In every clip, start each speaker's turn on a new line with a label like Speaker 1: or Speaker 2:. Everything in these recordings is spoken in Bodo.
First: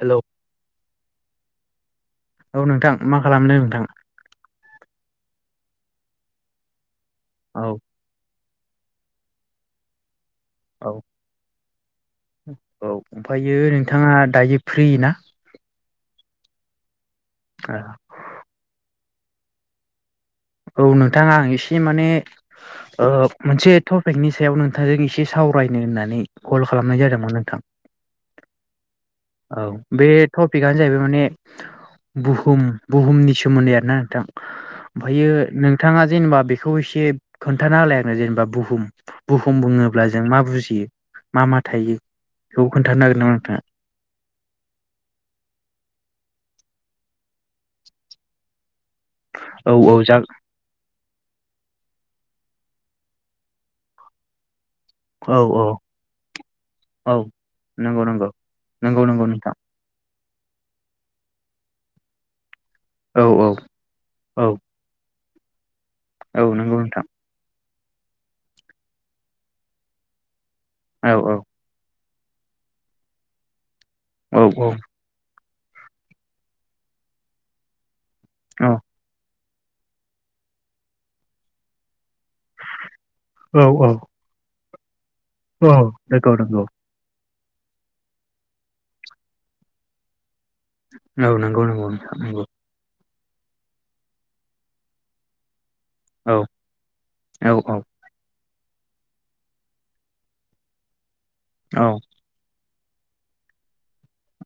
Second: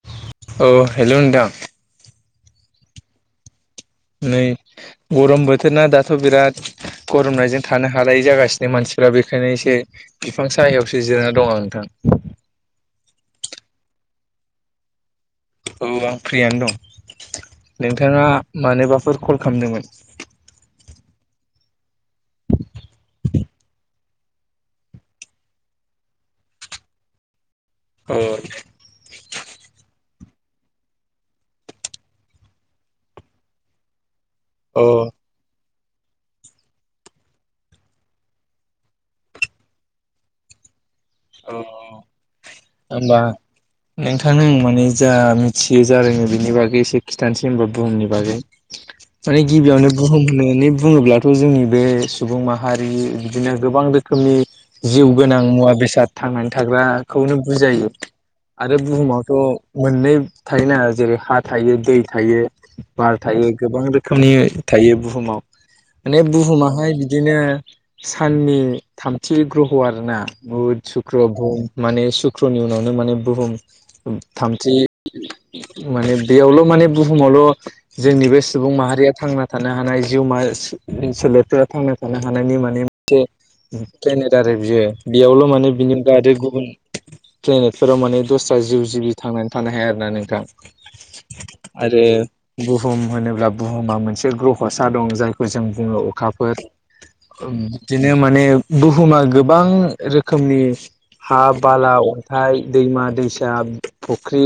Speaker 1: हेलौ
Speaker 2: औ हेल' नोंथां।
Speaker 1: औ नोंथां मा खालामदों नोंथां
Speaker 2: नै गरम बोथोरना दाथ' बिराद गरमनायजों
Speaker 1: औ
Speaker 2: थानो हालायै जागासिनो जों मानसिफ्रा बेखायनो एसे बिफां
Speaker 1: औ
Speaker 2: साहायावसो जिरायना दंं आं नोंथां
Speaker 1: औ ओमफ्रायो नोंथाङा दायो फ्रि ना
Speaker 2: औ आं फ्रियानो दं नोंथाङा मानोबाफोर कल खालामदोंमोन
Speaker 1: औ नोंथाङा आं एसे माने मोनसे टपिकनि सायाव नोंथांजों एसे सावरायनो होननानै कल खालामनाय जादोंमोन नोंथां।
Speaker 2: औ
Speaker 1: औ बे टपिकआनो जाहैबाय माने बुहुम बुहुमनि सोमोन्दै आरोना नोंथां
Speaker 2: अ
Speaker 1: ओमफायो नों नोंथाङा जेनेबा बेखौ एसे खोनथाना होलाय आंनो जेनेबा बुहुम बुहुम बुङोब्ला जों मा बुजियो? मा मा थायो? बेखौ खोन्थानो हागोन
Speaker 2: होमबा
Speaker 1: नामा नोंथाङा?
Speaker 2: नोंथांनो माने जा मिथियो ज जादोंङो बेनि बागै एसे खिथानोसै होनबा बुहुमनि बागै माने
Speaker 1: औ
Speaker 2: गिबियावनो
Speaker 1: औ जाग
Speaker 2: बुहुम होननानै बुहुम होनानै बुङोब्लाथ' जोंनि बे सुबुं माहारि बिदिनो गोबां रोखोमनि जिउ
Speaker 1: औ
Speaker 2: गोनां
Speaker 1: औ
Speaker 2: मुवा बेसाद थांनानै
Speaker 1: औ
Speaker 2: थाग्राखौनो बुजायो
Speaker 1: नंगौ नंगौ
Speaker 2: आरो
Speaker 1: नंगौ नंगौ
Speaker 2: बुहुमावथ'
Speaker 1: नोंथां।
Speaker 2: मोन नै थायो नाङा जेरै हा थायो दै थायो। बार
Speaker 1: औ
Speaker 2: थायो गोबां रोखोमनि
Speaker 1: औ
Speaker 2: थायो बुहुमाव। माने
Speaker 1: औ नंगौ
Speaker 2: बुहुमाहाय
Speaker 1: नोंथां
Speaker 2: बिदिनो साननि थामथि ग्रह' आरोना बहुद
Speaker 1: औ
Speaker 2: सुक्र
Speaker 1: औ
Speaker 2: बुहुम माने सुक्रनि उनावनो माने बुहुम
Speaker 1: औ
Speaker 2: थामथि माने बेयावल' माने बुहुमावल' जोंनि बे
Speaker 1: औ
Speaker 2: सुबुं माहारिया थांना थानो हानाय जिउमा सोलेरफोरा थांनो थानो हानायनि माने मोनसे
Speaker 1: औ औ
Speaker 2: पेनट आरो बियो बेयावल'
Speaker 1: औ
Speaker 2: माने बिनि
Speaker 1: नंगौ
Speaker 2: जाहाथे
Speaker 1: नंगौ
Speaker 2: गुबुन
Speaker 1: औ
Speaker 2: प्लेनेटफोराव माने दस्रा जिउ जिबि थांनानै थानो हाया आरोना नोंथां।
Speaker 1: नंगौ नंगौ
Speaker 2: आरो
Speaker 1: नोंथां नंगौ
Speaker 2: बुहुम होनोब्ला बुहुमा मोनसे ग्रहसा दं जायखौ जों ओ
Speaker 1: औ
Speaker 2: अखाफोर
Speaker 1: औ
Speaker 2: ओ
Speaker 1: औ
Speaker 2: बिदिनो माने बुहुमा गोबां रोखोमनि हा
Speaker 1: औ
Speaker 2: बाला अन्थाइ दैमा दैसा फु-फुख्रि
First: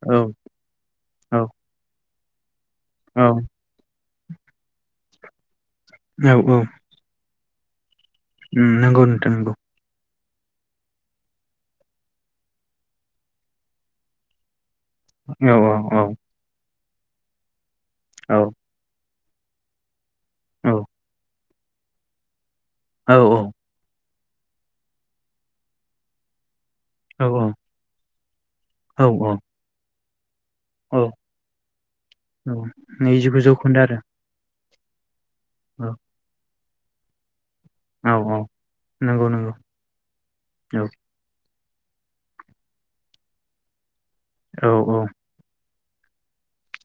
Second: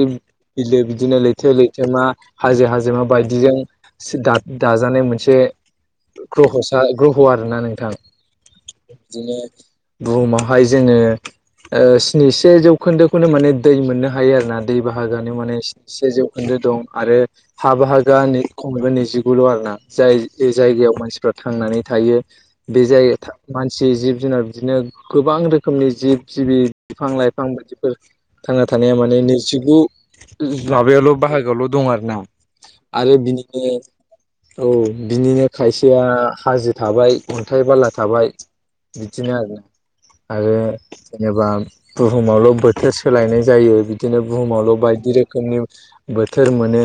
Speaker 2: बिलो बिदिनो
Speaker 1: औ
Speaker 2: लैथो लैथोमा हाजो हाजोमा
Speaker 1: औ
Speaker 2: बायदिजों दा-दाजानाय मोनसे ग्रह'सा ग्रह' आरोना नोंथां
Speaker 1: उम नंगौ नोंथा
Speaker 2: बिदिनो
Speaker 1: नंगौ।
Speaker 2: बुहुमावहाय जोङो ओ स्निसे जौखोन्दोखौनो माने दै मोननो हायो आरोना दै बाहागोयानो
Speaker 1: औ
Speaker 2: माने
Speaker 1: औ
Speaker 2: स्निसे जौखोन्दो दं आरो हा बाहागोया [unintelligible] गुल' आर ना जाय जायगायाव मानसिफ्रा थांनानै थायो बे जायगा था मानसि जिब जुनार बिदिनो गोबां रोखोमनि जिब जिबि बिफां
Speaker 1: औ
Speaker 2: लाइफां बायदिफोर थांना थानाया
Speaker 1: औ
Speaker 2: माने नैजिगु
Speaker 1: औ
Speaker 2: माबायावल' बाहागोआल' दं आरो ना आरो
Speaker 1: नैजिगु
Speaker 2: बिनिनो
Speaker 1: जौखोन्दो आरो
Speaker 2: औ बिनिनो खायसेया हाजो थाबाय अथाय बाला
Speaker 1: औ
Speaker 2: थाबाय
Speaker 1: औ नंगौ
Speaker 2: बिदिनो
Speaker 1: नंगौ
Speaker 2: आरोना। आरो
Speaker 1: औ
Speaker 2: जेनेबा बुहुमावल' बोथोर सोलायनाय जायो बिदिनो
Speaker 1: औ
Speaker 2: बुहुमावल'
Speaker 1: औ
Speaker 2: बायदि रोखोमनि बोथोर मोनो।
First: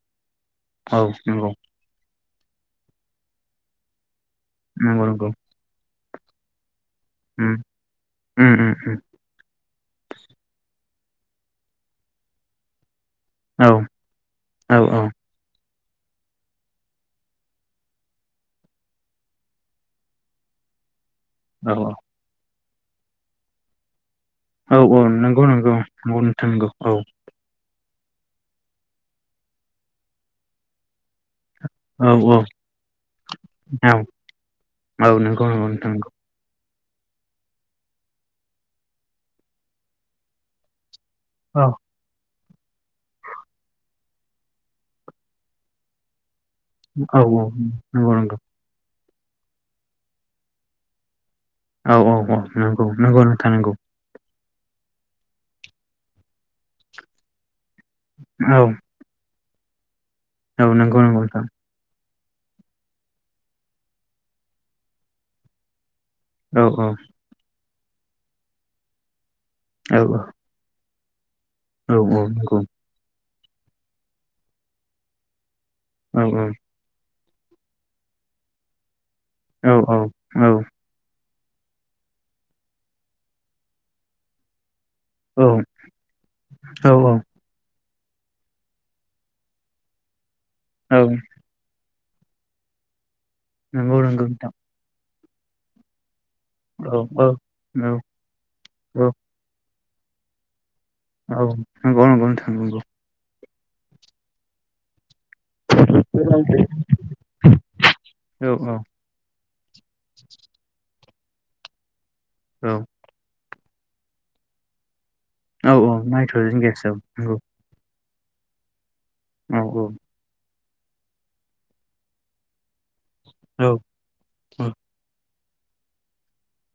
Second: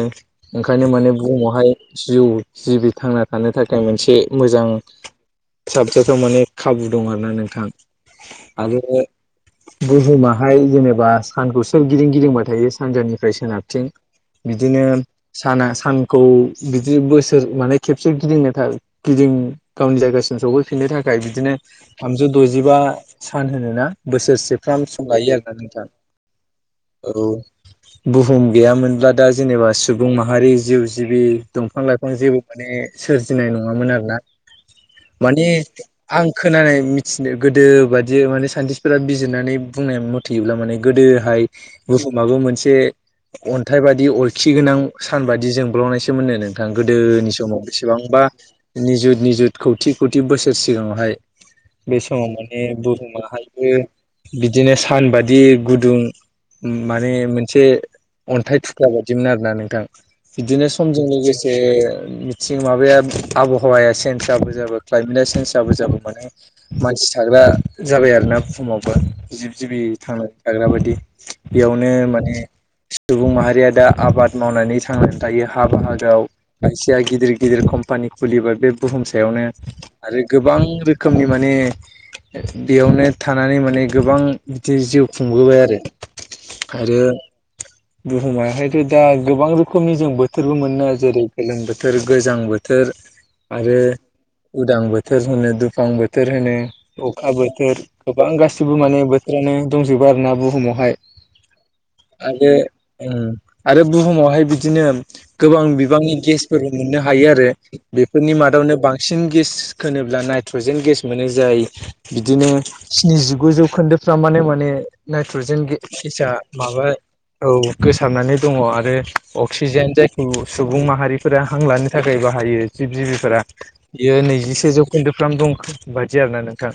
Speaker 2: ओंखायनो
Speaker 1: औ
Speaker 2: माने
Speaker 1: नंगौ
Speaker 2: बुहुमावहाय जिउ जिबि थांना थानो थाखाय मोनसे मोजां
Speaker 1: नंगौ नंगौ औ
Speaker 2: साबजाथाव माने खाबु दं आरोना नोंथां आरो बुहुमाहाय जेनेबा बा सानखौ सोरगिदिं गिदिंबाय थायो सानजानिनिफ्राय
Speaker 1: औ
Speaker 2: सोनाबथिं
Speaker 1: औ
Speaker 2: बिदिनो
Speaker 1: औ
Speaker 2: साना सानखौ बिदि बोसोर माने खेबसे गिदिंनो था गिदिं गावनि जायगासिम सफैफिननो थाखाय थाखाय बिदिनो
Speaker 1: औ
Speaker 2: थामजौ द'जिबा सान होनो ना
Speaker 1: औ
Speaker 2: बोसोरसेफ्राम सम लायो
Speaker 1: नंगौ
Speaker 2: आरोना
Speaker 1: नंगौ
Speaker 2: नोंथाङा।
Speaker 1: नोंथां नंगौ
Speaker 2: औ बुहुम गैयामोनब्ला दा जेनेबा सुबुं माहारि जिउ जिबि दंफां लाइफां
Speaker 1: औ औ
Speaker 2: जेबो माने सोरजिनाय
Speaker 1: औ
Speaker 2: नङामोन आरोना।
Speaker 1: नंगौ
Speaker 2: माने
Speaker 1: नंगौ नोंथां नंगौ
Speaker 2: आं खोनानाय मिथिनो गोदो बादि माने साइन्टिस्टफोरा बिजिरनानै बुंनाय मथेयोब्ला माने गोदोहाय
Speaker 1: औ
Speaker 2: बुहुमाबो मोनसे एसे अनथाइ बादि अरखि गोनां सान बादि जोंब्लावनायसोम मोनो नों
Speaker 1: औ
Speaker 2: गोदोनि समाव
Speaker 1: नंगौ
Speaker 2: बेसेबांबा
Speaker 1: नंगौ
Speaker 2: निजुत निजुत खौथि खौथि बोसोर सिगाङावहाय
Speaker 1: औ
Speaker 2: बे
Speaker 1: औ
Speaker 2: समाव
Speaker 1: औ
Speaker 2: माने
Speaker 1: नंगौ नंगौ नोंथां
Speaker 2: माहायबो
Speaker 1: नंगौ
Speaker 2: बिदिनो सानबादि गुदुं माने मोनसे
Speaker 1: औ
Speaker 2: अन्थाइ थुख्रा बायदिमोन आरो ना नोंथां
Speaker 1: औ
Speaker 2: बिदिनो
Speaker 1: नंगौ
Speaker 2: समजों
Speaker 1: नंगौ नोंथां
Speaker 2: लोगोसे [unintelligible] माबाया आबहावाया चेन्ज जाबो जाबो क्लाय माने चेन्ज जाबो जाबो माने
Speaker 1: औ औ
Speaker 2: मानसि थाग्रा जाबाय आरोना बुहुमावबो जिब जिबि
Speaker 1: औ
Speaker 2: थांनानै थाग्रा बायदि बेयावनो
Speaker 1: औ औ
Speaker 2: माने
Speaker 1: नंगौ
Speaker 2: सुबुं माहारिया दा आबाद मावनानै थांनानै थायो हा
Speaker 1: औ
Speaker 2: बाहागोआव खायसेया गिदिर गिदिर कम्पानि खुलिबाय बे बुहुम सायावनो
Speaker 1: औ
Speaker 2: आरो गोबां रोखोमनि माने बेयावनो थानानै माने गोबां बि जिउ खुंबोबाय आरो
Speaker 1: औ
Speaker 2: आरो बुहुमाहायथ' दा गोबां रोखोमनि जों बोथोरबो मोनो
Speaker 1: औ
Speaker 2: जेरै गोलोम बो थोर गोजां बोथोर आरो
Speaker 1: नंगौ नंगौ नोंथां
Speaker 2: उदां बोथोर होनो दुफां बोथोर होनो
Speaker 1: औ
Speaker 2: अखा बोथोर
Speaker 1: औ औ
Speaker 2: गोबां गासिबो माने बोथोरानो दंजोबो आरो ना बुहुमावहाय
Speaker 1: औ नंगौ नंगौ नोंथां
Speaker 2: आरो
Speaker 1: नंगौ
Speaker 2: उम आरो बुहुमावहाय बिदिनो गोबां बिबांनि
Speaker 1: औ
Speaker 2: गेसफोरबो मोननो हायो आरो बेफोरनि
Speaker 1: औ
Speaker 2: मादावनो बांसिन गेस होनोब्ला नाय ट्रजेन गेस मोनो जाय बिदिनो
Speaker 1: औ
Speaker 2: स्निजिगु जौ खोन्दोफ्रामानो माने नाइट्रजेन
Speaker 1: औ औ
Speaker 2: गेसा
Speaker 1: नाइट्रजेन गेस
Speaker 2: माबा
Speaker 1: औ नंगौ
Speaker 2: औ गोसार थाबनानै दङ आरो
Speaker 1: औ
Speaker 2: अक्सिजेन जायखौ सुबुं माहारिफोरा हां लानो थाखाय बाहायो जिब जिबि फोरा
Speaker 1: औ
Speaker 2: बियो
Speaker 1: औ
Speaker 2: नैजिसे जौखोन्दोफ्राम दं बादि आरोना नोंथां।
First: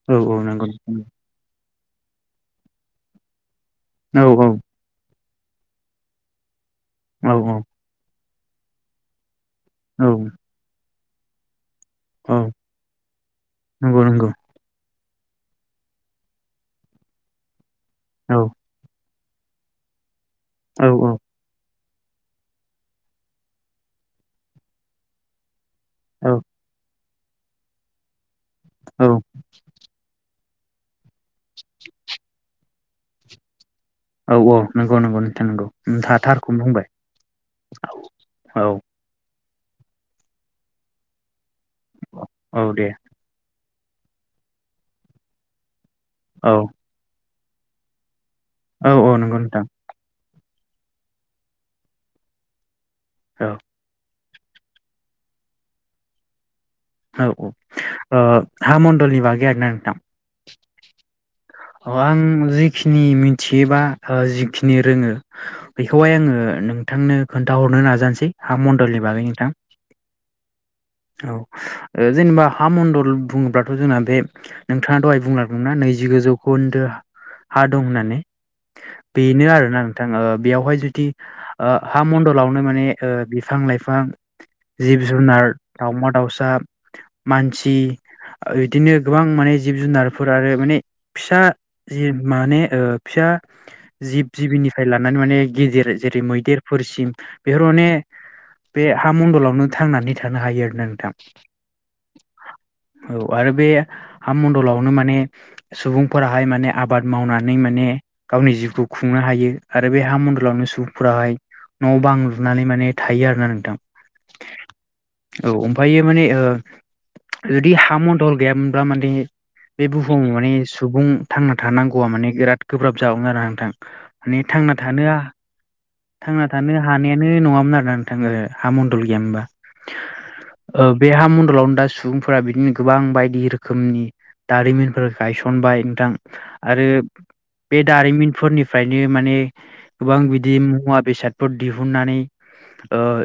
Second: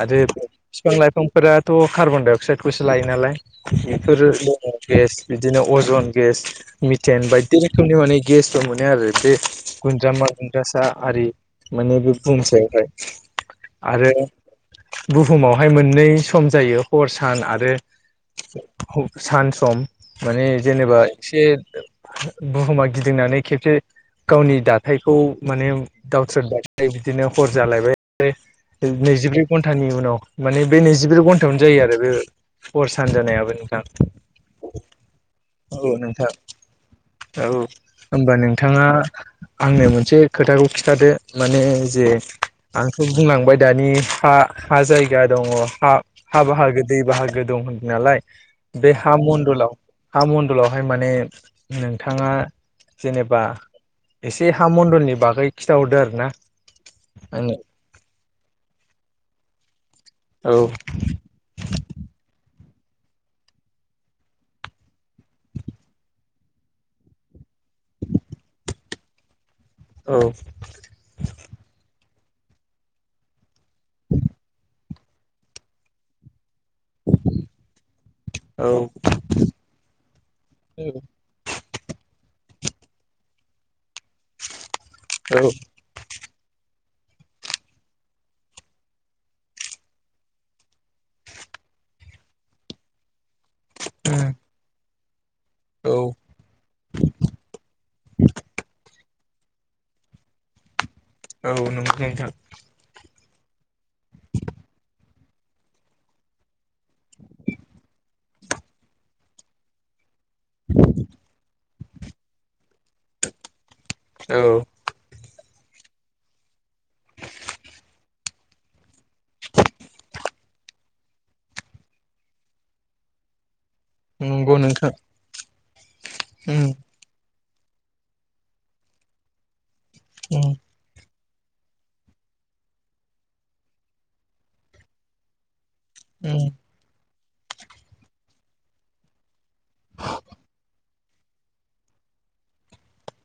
Speaker 2: आरो
Speaker 1: औ औ नंगौ औ
Speaker 2: फिफां लाइफांफोरा थ' कार्बनडाइ अक्साइदखौसो लायो नालाय बेफोर
Speaker 1: औ
Speaker 2: दङ गेस बिदिनो अजन गेस मिटेन
Speaker 1: औ औ
Speaker 2: बायदि रोखोमनि माने गेसबो मोनो आरो बे गुन्द्रामा गुन्द्रासा आरि माने बे बुहुम सायावहाय
Speaker 1: नंगौ
Speaker 2: आरो
Speaker 1: नंगौ।
Speaker 2: बुहुमावहाय मोननै सम जायो हर सान आरो
Speaker 1: औ
Speaker 2: सान सम माने जेनेबा
Speaker 1: औ
Speaker 2: एसे बुहुमा गिदिंनानै खेबसे गावनि दाथायखौ माने दावथ्रोन
Speaker 1: औ
Speaker 2: बाय [unintelligible] बिदिनो हर जालायबाय
Speaker 1: औ
Speaker 2: नैजिब्रै घन्टानि उनाव मानि बे नैजिब्रै घन्टायावनो जायो आरो बे हर सान जानायाबो नोंथां।
Speaker 1: औ औ नंगौ नंगौ नोंथां नंगौ
Speaker 2: औ
Speaker 1: नोंथाङा
Speaker 2: नोंथां
Speaker 1: थारखौनो होनबाय।
Speaker 2: औ होनबा नोंथाङा आंनो मोनसे खोथाखौ खिन्थादो माने जे
Speaker 1: औ दे
Speaker 2: आंथ' बुंलांबाय दानि हा हा जायगा दङ हा हा
Speaker 1: औ
Speaker 2: बाहागो दै बाहागो दं होनदों नालाय
Speaker 1: औ
Speaker 2: बे
Speaker 1: औ
Speaker 2: हा
Speaker 1: नंगौ नोंथां
Speaker 2: मणडलाव हा मण्डलावहाय माने नोंथाङा जेनेबा
Speaker 1: औ
Speaker 2: एसे हा मणडलनि बागै खिन्थाहरदो आरो ना।
Speaker 1: औ औ ओ
Speaker 2: आंनो
Speaker 1: हा मण्डलनि बागै आरोना नोंथां
Speaker 2: औ
Speaker 1: अ आं जि जिखिनि मिथियोबा ओ जिखिनि रोङो बेखौहाय आङो नोंथांनो खोन्थाहर नो नाजानोसै हाण्डलनि बागै नोंथां
Speaker 2: औ
Speaker 1: औ जेनेबा हा मण्डल बुङोब्लाथ' जोंना बे नोंथाङा दहाय बुंलादोंमोनना नैजिगुजौ गुनदो हा दं होननानै
Speaker 2: औ
Speaker 1: बेनो आरोना नोंथां ओ बेवहाय जुदि ओ हा मण्डलाव नो माने ओ बिफां लाइफां जिब
Speaker 2: औ
Speaker 1: जुनार दाउमा दाउसा मानसि इदिनो गोबां माने जिब जुनारफोर आरो माने फिसा जि ओ माने फिसा जिब जिबिनिफ्राय लानानै माने गिदिर
Speaker 2: औ
Speaker 1: जेरै मैदेरफोरसिम बेफोर माने बे हा मणडलावनो थांनानै थानो हायो आरो नोंथां
Speaker 2: औ नंगौ नोंथां
Speaker 1: औ आरो बे हा मणडलावनो माने सुबुंफोराहाय माने आबाद मावनानै माने गावनि जिउखौ खुंनो हायो आरो बे हा मन्दलावनो सुबुंफोराहाय न' बां लुनानै माने थायो आरो ना नोंथां
Speaker 2: औ
Speaker 1: औ ओमफ्रायो माने ओ जुदि हा मन्दल गैयामोनब्ला माने बे बुहुमाव माने सुबुं थांना थानांगौआ माने बिराद गोब्राब जागौ आरो नोंथां माने
Speaker 2: नंगौ
Speaker 1: थांना
Speaker 2: नोंथां
Speaker 1: थानो थांना
Speaker 2: उम
Speaker 1: थानो हानायानो नङामो ना आरोना नोंथां ओ हा मन्डल गैया मोनबा
Speaker 2: उम
Speaker 1: बे हा मन्डलावनो दा सुबुंफोरा बिदिनो गोबां बायदि रोखोमनि दारिमिनफोर गायसनबाय नोंथां
Speaker 2: उम
Speaker 1: आरो बे दारिमिनफोरनिफ्रायनो माने गोबां बिदि मुवा बेसादफोर दिहुनानैओ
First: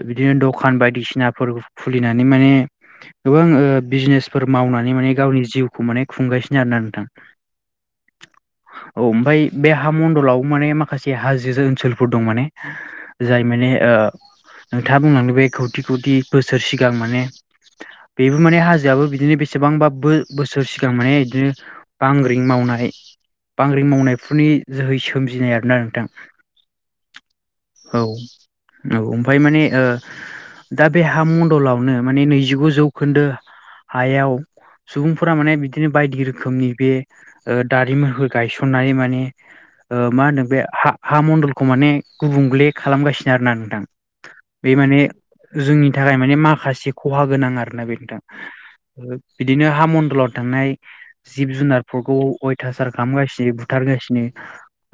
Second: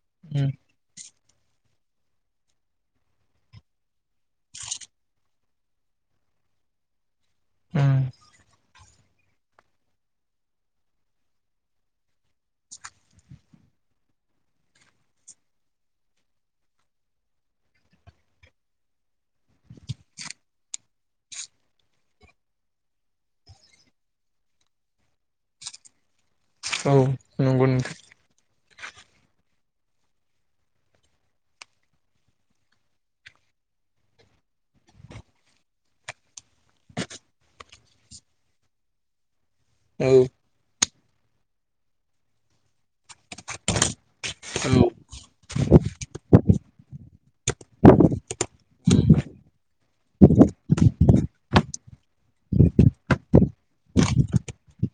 Speaker 1: बिदिनो
Speaker 2: उम
Speaker 1: द'खान बायदिसिना फोर खुलिनानै माने गोबां ओ बिजनेसफोर मावनानै माने गावनि जिउखौ माने खुंगासिनो आरोना नोंथां
Speaker 2: उम
Speaker 1: औ ओमफ्राय बे हा मणडलाव माने माखासे हाजो ओनसोलफोर दं माने जाय माने ओ नोंथाङा बुंलांदों बे खौथि खौथि बोसोर सिगां माने बेबो माने हाजोआबो बिदिनो बेसेबांबा बोसोर सिगां माने बिदिनो बांग्रिं माव नाय बांग्रि मावनायफोरनि जोहै सोमजिनाय आरोना नोंथां
Speaker 2: औ नंगौ नोंथां
Speaker 1: औ औ ओमफाय माने ओ दा बे हा मण्डलावनो माने नैजिगु जौखोन्दो हायाव सुबुंफोरा माने बिदिनो बायदि रोखोमनि बे ओ दारिमिनफोर गायसननानै माने ओ
Speaker 2: औ
Speaker 1: मा होनो बे हा हा मणडलखौ माने गुबुंल्ले खालामगासिनो आरोना नोंथां बे
Speaker 2: औ
Speaker 1: माने जोंनि थाखाय माने माखास से खहा गोनां आरोना बे नोंथां बिदिनो हा मणडलाव थांनाय जिब जुनारफोरखौ अयथासार खालामगासिनो बुथार [unintelligible]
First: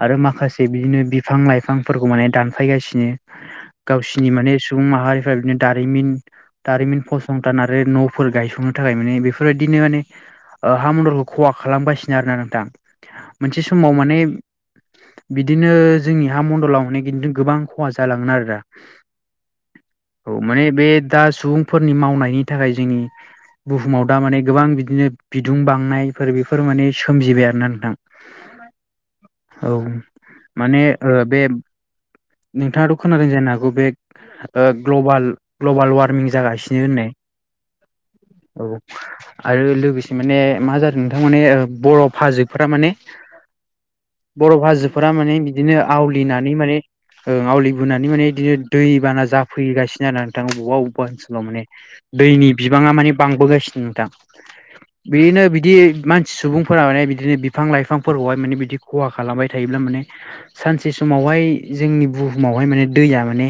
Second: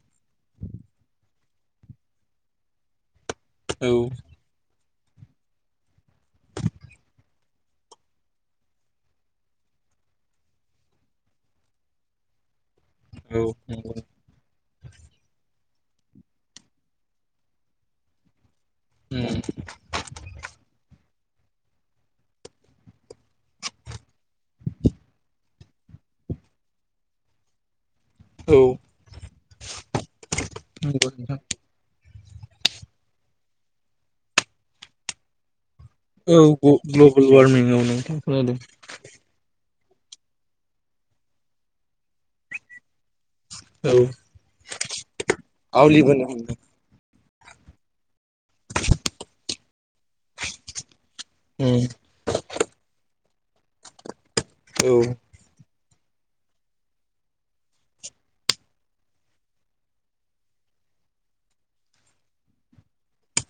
Speaker 1: आरो माखासे बिदिनो बिफां लाइफां फोरखौ माने दानफायगासिनो
Speaker 2: औ
Speaker 1: गावसिनि माने सुबुं माहारि फ्राय बिदिनो दारिमिन दारिमिन फसंथान आरो नफोर गायसंनो थाखाय माने बेफोरबायदिनो माने हा मन्दलखौ खहा खालामगासिनो आरोना नोंथां
Speaker 2: औ
Speaker 1: मोनसे
Speaker 2: नंगौ
Speaker 1: समाव
Speaker 2: उम
Speaker 1: माने बिदिनो जोंनि हा मण्डलाव [unintelligible] गोबां खहा जालांगोन आरो दा औ माने बे दा सुबुंफोरनि मावनायनि थाखाय जोंनि बुहुमाव दा माने गोबां बिदिनो बिदुं बांनायफोर बेफोर माने सोमजिबाय आरो ना नोंथां
Speaker 2: औ
Speaker 1: औ माने ओ
Speaker 2: नंगौ नोंथां
Speaker 1: बे नोंथाङाथ खोनादों जानो हागौ बे ग्लबाल ग्लबाल वार्मिं
Speaker 2: औ
Speaker 1: जागासिनो होननाय
Speaker 2: ग्लबेल वार्मिं औ नोंथां खोनादों
Speaker 1: औ आरो लोगोसे से माने मा जादों नोंथां माने बर' फाजैफोरा माने
Speaker 2: औ
Speaker 1: बरफ हाजोफोरा माने बिदिनो
Speaker 2: आवलिबोनो
Speaker 1: आवलिनानै
Speaker 2: हमदों
Speaker 1: माने ओ आवलिबोनानै माने बिदिनो दैबाना जाफैगासिनो आरो नोंथाङा बबेबा बबेबा ओनसोलाव माने
Speaker 2: उम
Speaker 1: दैनि बिबाङा माने। बांबोगासिनो नोंथां
Speaker 2: औ
Speaker 1: बिदिनो बिदि। मानसि सुबुंफोरा माने बिदिनो बिफां लाइफांफोरखौहाय माने बिदि खहा खालामबाय थायोब्ला माने सानसे समावहाय जोंनि बुहुमावहाय माने दैया माने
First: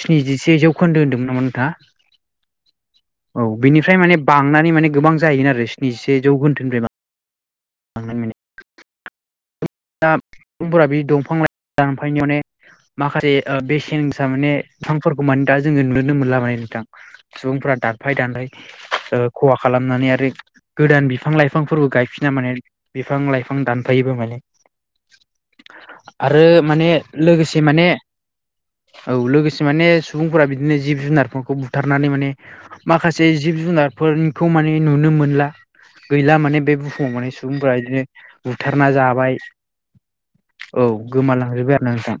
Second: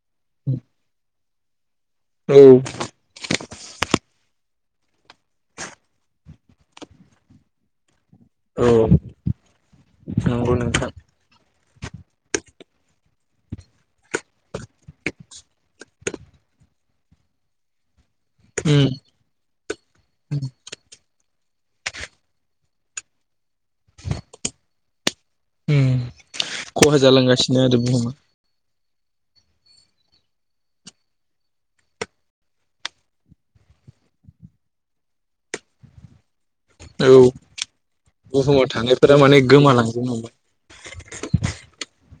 Speaker 1: स्निजिसे जौखोन्दो होनदोंमोन।
Speaker 2: औ
Speaker 1: औ बिनिफ्राय माने बां थांनानै माने गोबां जाहैगोन आरो स्निसे जौखोनदोनिफ्राय मा।
Speaker 2: औ।
Speaker 1: दा
Speaker 2: नंगौ
Speaker 1: सुबुंफोरा
Speaker 2: नोंथां
Speaker 1: बे दंफां ला दानफांनियाव माखासे ज बेसेन गोसा माने बिफांफोरखौ माने दा जोङो नुनो मोनला माने नोंथां सुबुंफोरा दा। दानफाय दानफाय
Speaker 2: उम
Speaker 1: खहा खालामनानै आरो गोदान बिफां लाइ बिफांफोरबो गायफिना माने बिफां लाइफां दानफायोबो माने
Speaker 2: उम
Speaker 1: आरो माने
Speaker 2: खहा जालांगासिनो
Speaker 1: लोगोसे
Speaker 2: आरो
Speaker 1: माने
Speaker 2: बुहुमा
Speaker 1: औ लोगोसे माने सुबुंफोरा बिदिनो जिब जुनारफोरखौ बुथारनानै माने माखासे जिब ज जुनारनिखौ माने नुनो मोनला गैला माने बे बुहुमाव
Speaker 2: औ
Speaker 1: माने सुबुंफोरा बिदिनो
Speaker 2: बुहुमाव
Speaker 1: बुथारना
Speaker 2: थानायफोरा
Speaker 1: जाबाय।
Speaker 2: माने गोमालांजोबनो हमबाय
Speaker 1: औ गोमालांजोबबाय आरो ना नोंथां।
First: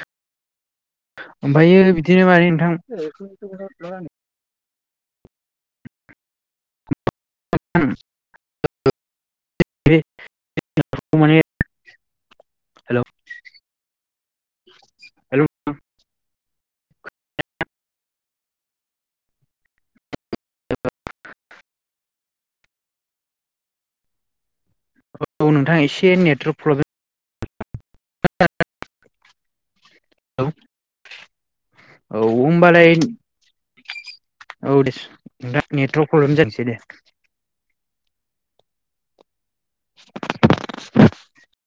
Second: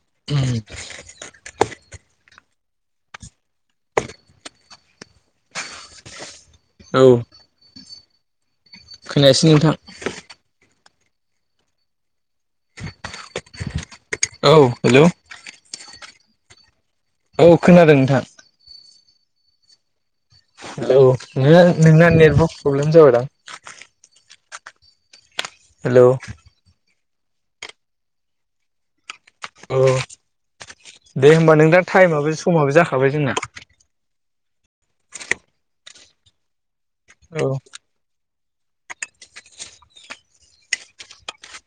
Speaker 2: औ।
Speaker 1: ओमफ्रायो बिदिनो माने नोंथां।
Speaker 2: औ।
Speaker 1: [inaudible]
Speaker 2: खोनायासै नोंथां।
Speaker 1: मान हेल'
Speaker 2: औ हेल'। औ खोनादों नोंथां। हेलौ नोंना नेटवर्क प्रब्लेम जाबाय दां।
Speaker 1: औ नोंथां एसे नेटवारक प्रब्लेम
Speaker 2: औ।
Speaker 1: औ
Speaker 2: दे होमबा नों दा
Speaker 1: औ
Speaker 2: टाइमाबो समाबो
Speaker 1: होमबालाय
Speaker 2: जाखाबाय जोंना
Speaker 1: औ दे नेटवर्क प्रब्लेम जानोसै दे
Speaker 2: औ।
Speaker 1: [inaudible]